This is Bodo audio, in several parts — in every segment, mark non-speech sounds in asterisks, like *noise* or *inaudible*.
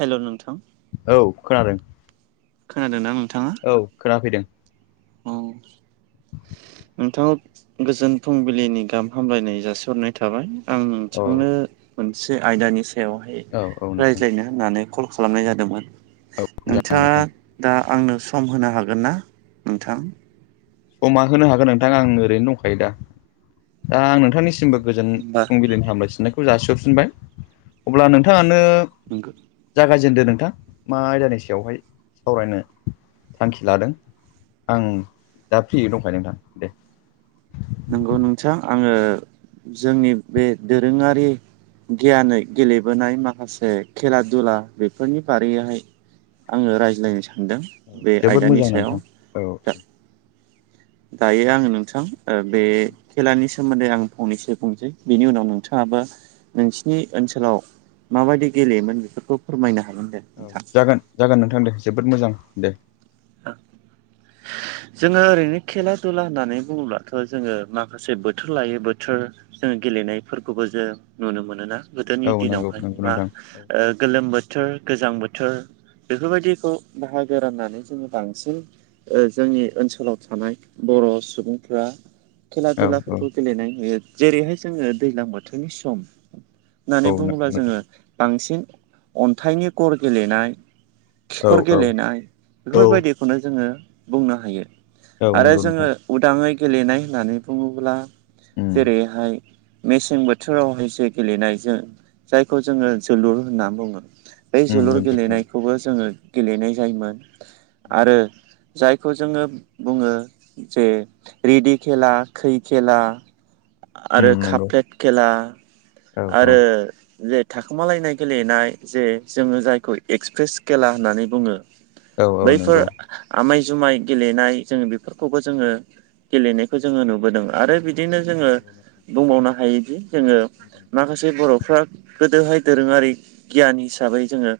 हेलौ नोंथां औ खोनादों खोनादों ना नोंथाङा? औ खोनाफैदों। औ। नोंथाङाव गोजोन फुंबिलिनि गाहाम हामलायनाय जासिहरनाय थाबाय। आं अ नोंथांनो मोनसे आयदानि सायावहाय औ औ नोंथां रायज्लायनो होननानै कल खालामनाय जादोंमोन औ मोजां नोंथाङा नोंथां दा आंनो सम होनो हागोन ना नोंथां। समा होनो हागोन नोंथां आं ओरैनो दंखायो दा। दा आं नोंथांनि सिमबो गोजोन होमबा फुंबिलिनि हामलायथिनायखौ जासिहरफिनबाय। अब्ला नोंथाङानो नोंगो जागायजेनदो नोंथां मा आयदानि सायावहाय सावरायनो थांखि लादों। आं दा फ्रियै दंखायो नोंथां दे। नंगौ नोंथां आङो जोंनि बे दोरोङारि गियानै गेलेबोनाय माखासे खेला दुला बेफोरनि बारैैयाहाय आङो रायज्लायनो सानदों। औ बे जोबोद आयदानि मोजां सायाव नोंथां औ दा औ। दायो आङो नोंथां ओ बे खेलानि सोमोन्दै आं फंनैसो बुंनोसै बेनि उनाव नोंथाङाबो नोंसिनि ओनसोलाव माबायदि गेलेयोमोन बेफोरखौ फोरमायनो हागोन दे। औ नोंथां। जागोन जागोन नोंथां दे जोबोद मोजां दे। *inaudible* जोङो ओरैनो खेला दुला होननानै बुङोब्लाथ' जोङो माखासे बोथोर लायै बोथोर जोङो गेलेनायफोरखौबो जों नुनो मोनोना औ गोदोनि नंगौ दिनावहाय नंगौ मा नोंथां ओ गोलोम बोथोर गोजां बोथोर बेफोर बायदिखौ बाहागो राननानै जोङो बांसिन ओ जोंनि ओनसोलाव थानाय बर' सुबुंफोरा खेला औ औ दुलाफोरखौ गेलेनाय नुयो। जेरैहाय जोङो दैज्लां बोथोरनि सम औ होननानै नंगौ बुङोब्ला जोङो नोंथां बांसिन अन्थाइनि गर गेलेनाय औ खिखर औ गेलेनाय औ बेफोर बायदिखौनो जोङो बुंनो हायो औ आरो नंगौ जोङो नोंथां उदाङै गेलेनाय होननानै बुङोबोला उम जेरैहाय मेसें बोथोरावहाय जो गेलेनायजों जायखौ जोङो जोलुर होनना बुङो। बै उम जोलुर नंगौ नंगौ गेलेनायखौबो जोङो गेलेनाय जायोमोन आरो जायखौ जोङो बुङो जे रेदि खेला खै खेला आरो उम काप नंगौ फ्लेट खेला औ औ आरो जे थाखोमालायनाय गेलेनाय जे जोङो जायखौ एक्सप्रेस खेला होननानै बुङो। औ औ नंगौ बैफोर आमाय जुमाय गेलेनाय जोङो बेफोरखौबो जोङो गेलेनायखौ जोङो नुबोदों आरो बि दिनो जोङो नंगौ नोंथां बुंबावनो हायोदि जोङो माखासे बर'फ्रा गोदोहाय दोरोङारि गियान हिसाबै जोङो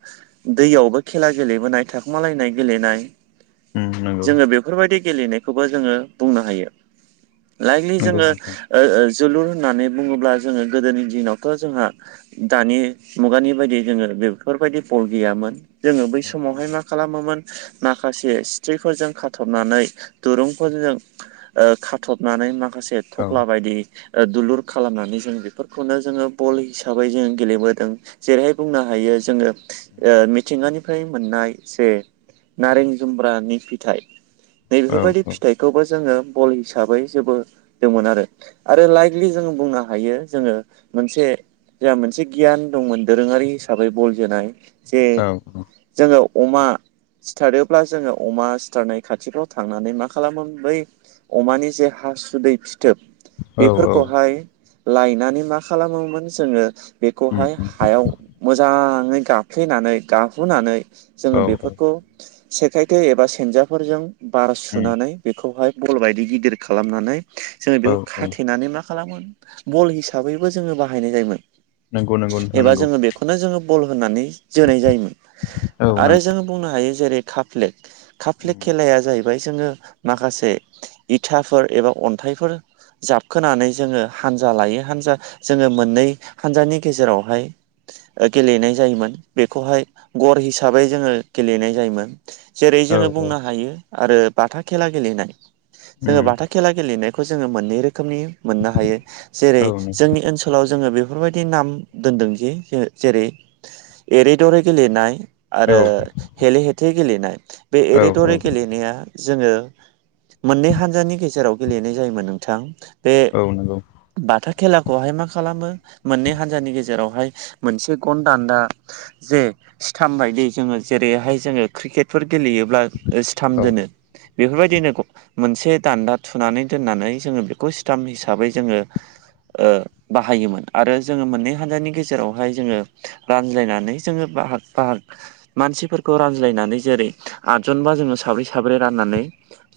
दैयावबो खेला गेलेबोनाय थाखोमालायनाय गेलेनाय उम नंगौ जोङो बेफोर बायदि गेलेनायखौबो जोङो बुंनो हायो। लाइकलि नंगौ जोङो नोंथां ओ ओ जोलुर होननानै बुङोब्ला जोङो गोदोनि दिनावथ' जोंहा दानि मुगानि बायदि जोङो बेफोरबायदि बल गैयामोन। जोङो बै समावहाय मा खालामोमोन माखासे सिफोरजों खाथबनानै दुरुंफोरजों ओ खाथबनानै माखासे उम थफ्ला बायदि ओ दुलुर खालामनानै जों बेफोरखौनो जोङो बल हिसाबै जों गेलेबोदों। जेरैहाय बुंनो हायो जोङो उम ओ मिथिंगानिफ्राय मोननाय जे नारें जुम्ब्रानि फिथाइ नै औ औ बेेफोर बायदि फिथाइखौबो जोङो बल हिसाबै जोबोदोंमोन आरो। आरो लाइकलि जोंङो बुंनो हायो जोङो मोनसे जोंहा मोनसे गियान दंमोन दोरोङारि हिसाबै बल जोनाय। जे औ जोङो अमा सिथारोब्ला जोङो अमा सिथारनाय खाथिफ्राव थांनानै मा खालामोमोन बै अमानि जे हासुदै फिथोब औ औ बेफोरखौहाय लायनानै मा खालामोमोन जोङो उम बेखौहाय उम हायाव मोजाङै गाफ्लेनानै गाहुनानै औ जोङो औ बेफोरखौ सेखायथे एबा सेनजाफोरजों बार उम सुनानै बेखौहाय बल बायदि गिदिर खालामनानै जोङो औ बेखौ औ खाथेनानै मा खालामोमोन बल हिसाबैबो जोङो बाहायनाय जायोमोन। नंगौ नंगौ नोंथां एबा नंगौ जोङो बेखौनो जोङो बल होननानै जोनाय जायोमोन। औ आरो नंगौ जोङो बुंनो हायो जेरै काप-फ्लेट काप-फ्लेट उम खेलाया जाहैबाय जोङो माखासे इथाफोर एबा अन्थाइफोर जाबखोनानै जोङो हानजा लायै हानजा जोङो मोननै हानजानि गेजेरावहाय गेलेनाय जायोमोन। बेखौहाय गर हिसाबै जोङो गेलेनाय जायोमोन। जेरै औ जोङो औ बुंनो हायो आरो बाथा खेला गेलेनाय। जोङो उम बाथा- खेला गेलेनायखौ जोङो मोनै रोखोमनि मोननो हायो औ जेरै जोंनि ओनसोल- लाव जोङो बेफोरबायदि नाम दोनदोंखि जे-ज जेरै एरै दरै गेलेनाय। आरो औ हेले-हेथे गेलेनाय। बे औ औ एरे-दरि गेलेनाया जोङो मोननै हानजानि गेजेराव गेलेनाय जायोमोन नोंथां। बे औ नंगौ बाथा खेलाखौहाय मा खालामो मोननै हान्जानि गेजेरावहाय मोनसे गन दान्दा जे स्थाम बायदि जोङो जेरैहाय जोङो क्रिकेट फोर गेलेयोब्ला सिथाम औ दोनो बेफोरबायदिनो मोनसे दान्दा थुनानै दोननानै जोङो बेखौ स्टाम हिसाबै जोङो ओ बाहायोमोन आरो जोङो मोननै हानजानि गेजेरावहाय जोङो रानज्लायनानै जोङो बाहाग बाहाग मानसिफोरखौ रानज्लायनानै जेरै आदजनबा जोङो साब्रै साब्रै राननानै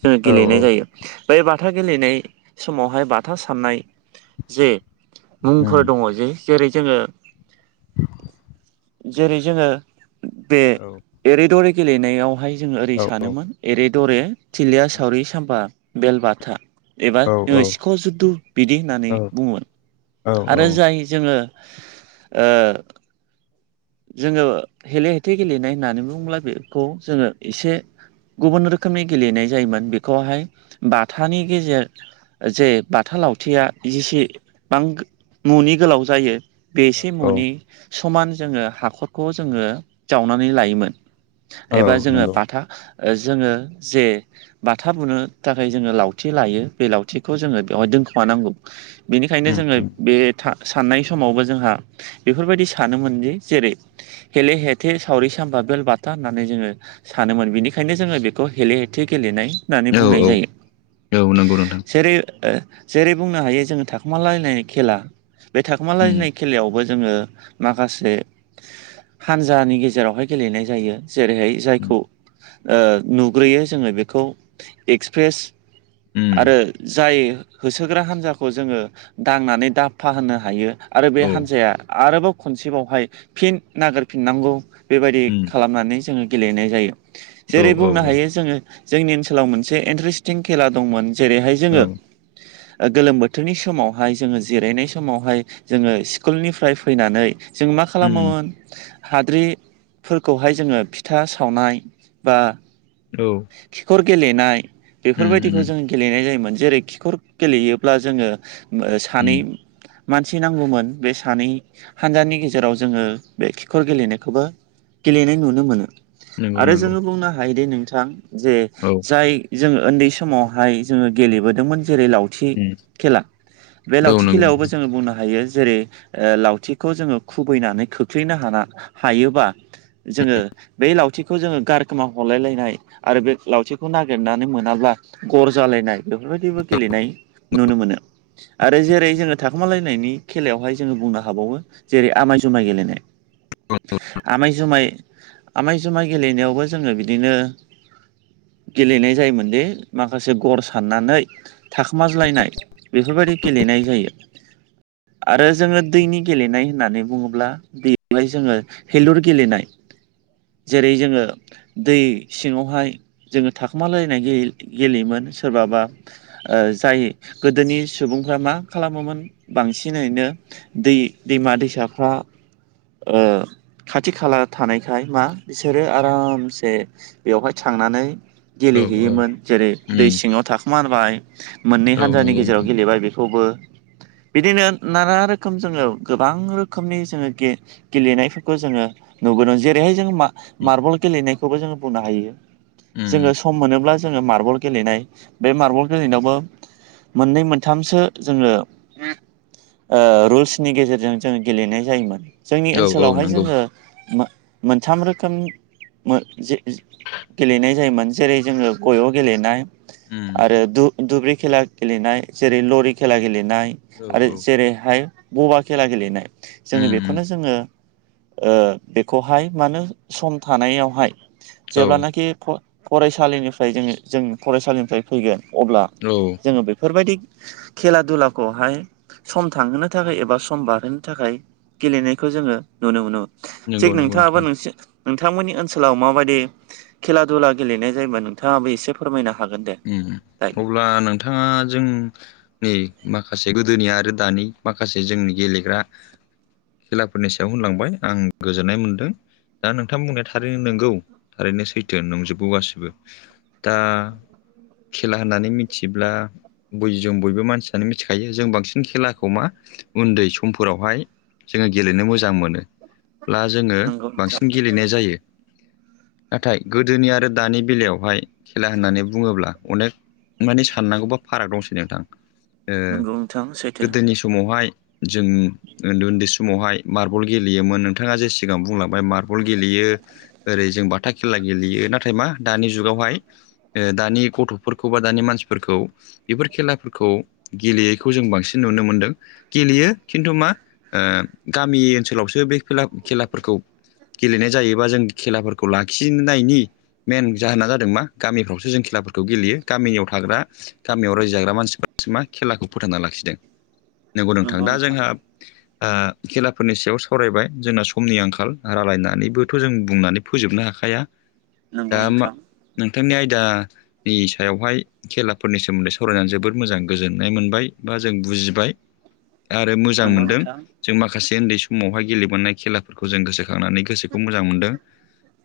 जोङो औ औ गेलेनाय जायो। बै बाथा गेलेनाय समावहाय बाथा साननाय जे उम मुंफोर दङ जे जेरै जोङो जेरै जोङो बे औ एरे-दरे गेलेनायावहाय जोङो ओरै औ सानोमोन एरे-दरे थिलिया सावरि सामबा बेलबाथा। एबा औ जोङो सिखाव' जुद्ध बिदि होननानै बुङोमोन। औ आरो जाय जोङो ओ जोङो हेले-हेथे गेलेनाय होननानै बुङोब्ला बेखौ जोङो एसे गुबुन रोखोमनि गेलेनाय जायोमोन। बेखौहाय बाथानि गेजेर- जे बाथा लावथिया जेसेबां न'नि गोलाव जायो बे एसे औ म'नि समान जोङो हाखरखौ जोङो जावनानै लायोमोन। एबा जोङो नंगौ बाथा जोङो जे बाथा बुनो थाखाय जोङो लावथि लायो बे लावथिखौ जोङो बेवहाय दोनखुमानांगौ। बेनिखायनो उम जोङो उम बे था साननाय समावबो जोंहा बेफोरबायदि सानोमोनदि जेरै हेले-हेथे सावरि सामबा बेल-बाथा होननानै जोङो सानोमोन बिनिखायनो जोङो बेखौ हेले-हेथे गेलेनाय होननानै औ बुंनाय औ जायो। औ नंगौ नोंथां जेरै ओ जेरै बुंनो हायो जोङो थाखोमालायनाय खेला बे उम थाखोमालायनाय खेलायावबो जोङो माखासे हानजानि गेजेरावहाय गेलेनाय जायो। जेरैहाय उम जायखौ ओ नुग्रोयो जोङो बेखौ एक्सप्रेस उम आरो जाय होसोग्रा हान्जाखौ जोङो दांनानै दाफा होनो हायो आरो बे औ हान्जाया आरोबाव खनसेबावहाय फिन नागिरफिननांगौ बेबायदि उम खालामनानै जोङो गेलेनाय जायो। औ जेरै औ बुंनो औ हायो जोङो जोंनि ओनसोलाव मोनसे इन्टारेस्टिं खेला दंमोन। जेरैहाय औ जोङो गोलोम बोथोरनि समावहाय जोङो जिरायनाय समावहाय जोङो स्कुलनिफ्राय फैनानै जों मा उम खालामोमोन हाद्रिफोरखौहाय जोङो फिथा सावनाय बा औ खिखर गेलेनाय उम बेफोरबायदिखौ उम जों गेलेनाय जायोमोन जेरै खिखर गेलेयोब्ला जोङो ओ उम सानै मानसि नांगौमोन बे सानै हानजानि गेजेर जेराव जोङो बे खिखर गेलेनायखौबो गेलेनाय नुनो मोनो। नंगौ आरो नंगौ जोङो बुंनो हायोदि नोंथां जे औ जाय जोङो उन्दै समावहाय जोङो गेलेबोदोंमोन जेरै लाव लावथि उम खेला बे औ लावथि नंगौ खेलायावबो जोङो बुंनो हायो जेरै लावथिखौ जोङो खुबैनानै खोख्लैनो हाना हायोबा जोङो बै लावथिखौ जोङो गारखोमा हरलायलायनाय आरो बे लावथिखौ नागिरनानै मोनाब्ला गर जालायनाय बेफोरबायदिबो गेलेनाय नुनो मोनो आरो जेरै जोङो थाखोमालायनायनि खेलायावहाय जोङो बुंनो हाबावो जेरै आमाय जुमाय गेलेनाय। आमाय जुमाय आमाय जुमाय गेलेनायावबो जोङो बिदिनो गेलेनाय जायोमोनदि माखासे गर साननानै। थाखोमाज्लायनाय बेफोरबायदि गेलेनाय जायो। आरो जोङो दैनि गेलेनाय होननानै बुङोब्ला बेलाय जोङो हेलुर गेलेनाय जेरै जोङो दै सिङावहाय जोङो थाखोमालायनाय गेलेयोमोन सोरबाबा जाय गोदोनि सुबुंफ्रा मा खालामोमोन बांसिनैनो दै दैमा दैसाफ्रा ओ खाथि खाला थानायखाय मा बिसोरो आरामसे बेवहाय थांनानै औ औ गेलेहैयोमोन जेरै दै उम सिङाव थाखोमारबाय। मोननै औ हानजानि नंगौ गेजेराव नोंथां गेलेबाय बेखौबो। बिदिनो नाना रोखोम जोङो गोबां रो खोमनि जोङो गे-गेलेनायफोरखौ जोङो नुबोदों जेरैहाय जों मा-मार्बल गेलेनाय। खौबो जोङो बुंनो हायो जोङो उम सम मोनोब्ला जोङो मार्बल गेलेनाय बे मार्बल गेलेनायावबो मोननै मोनथामसो जोङो रुल्सनि गेजेरजों जों गेलेनाय जायोमोन जोंनि औ औ ओनसोलावहाय नंगौ उम जोङो मोन मोनथाम रोखोम *unintelligible* गेलेनाय जायोमोन जेरै जोङो गय' गेलेनाय। आरो दु-दुब्रि खेला गेलेनाय जेरै लरि खेला गेलेनाय। औ आरो उम जेरैहाय बबा खेला गेलेनाय जोङो उम बेखौनो जोङो बेखौहाय मानो सम थानायावहाय औ जेब्लानाखि फरायसालिनिफ्राय जोङो जों फरायसालिनिफ्राय फैगोन अब्ला औ जोङो बेफोरबायदि खेला दुलाखौहाय सम थांहोनो थाखाय एबा सम बारहोनो थाखाय गेलेनायखौ जोङो नुनो मोनोमोन। नंगौ नंगौ थिग नोंथां नोंथाङाबो नोंसि नोंथांमोननि ओनसोलाव माबायदि खेला दुला गेलेनाय जायोबा नोंथाङाबो एसे फोरमायनो हागोन दे। उम दायो अब्ला नोंथाङा जों नै माखासे गोदोनि आरो दानि माखासे जोंनि गेलेग्रा खेलाफोरनि सायाव होनलांबाय आं गोजोननाय मोनदों। दा नोंथां बुंनाया थारैनो नंगौ थारैनो सैथो नंजोबगौ गासिबो दा खेला होननानै मिथिब्ला बयजों बयबो मानसियानो मिथिखायो जों बांसिन खेलाखौ मा उन्दै समफोरावहाय जोंङो गेलेनो मोजां मोनोब्ला जोङो नंगौ नोंथां बांसिन गेलेनाया जायो। नाथाय गोदोनि आरो दानि बेलायावहाय खेला होननानै बुङोब्ला अनेक मानि साननांगौबा फाराग दंसै नोंथां ओ नंगौ नोंथां सैथो गोदोनि सम समावहाय जोंङो उन्दै उन्दै समावहाय मार्बल गेलेयोमोन नोंथाङा जे सिगां बुंलांबाय मार्बल गेलेयो। ओरै जों बाथा खेला गेलेयो नाथाय मा दानि जुगावहाय ओ दानि गथ'फोरखौ बा दानि मानसिफोरखौ। बेफोर खेलाफोरखौ गेलेयैखौ जों बांसिन नुनो मोनदों। गेलेयो खिन्थु मा ओ गामि ओनसोलावसो बे खेला खेलाफोरखौ। गेलेनाय जायोबा जों खेलाफोरखौ लाखिनायनि मेन जाहोना जादों मा गामिफ्रावसो जों खेलाफोर खौ गेलेयो गामियाव थाग्रा गामियाव रायजो जाग्रा मानसिफोरासो मा खेलाखौ फोथांना लाखिदों। नोंगौ नोंथां दा जोंहा ओ खेलाफोरनि सायाव सावरायबाय जोंना समनि आंखाल रायलायनानैबोथ' जों बुंनानै फोजोबनो हाखाया नंगौ दा मा नोंथां नोंथांनि आयदानि सायावहाय खेलाफोरनि सोमोन्दै सावरायनान जोबोद मोजां गोजोननाय मोनबाय बा जों बुजिबाय आरो मोजां नंगौ मोनदों नोंथां जों माखासे ओन्दै समावहाय गेलेबोननाय खेलाफोरखौ जों गोसोखांनानै गोसोखौ मोजां मोनदों।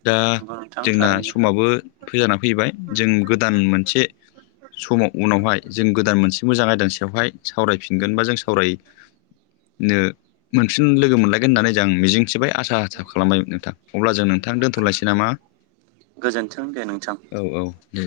दा नंगौ नोंथां जोंना थारैनो समाबो फैजाना फैबाय जों गो दान मोनसे समाव उनावहाय जों गोदान मोनसे मोजां आयदानि सायावहाय सावरायफिनगोन बा जों सावराय नो मोनफिन लोगो मोन लायगोन होननानै जां मिजिंथिबाय आसा खालामबाय नोंथां अब्ला जों नोंथां दोनथ'लायसै नामा। गोजोन्थों दे नोंथां औ औ दे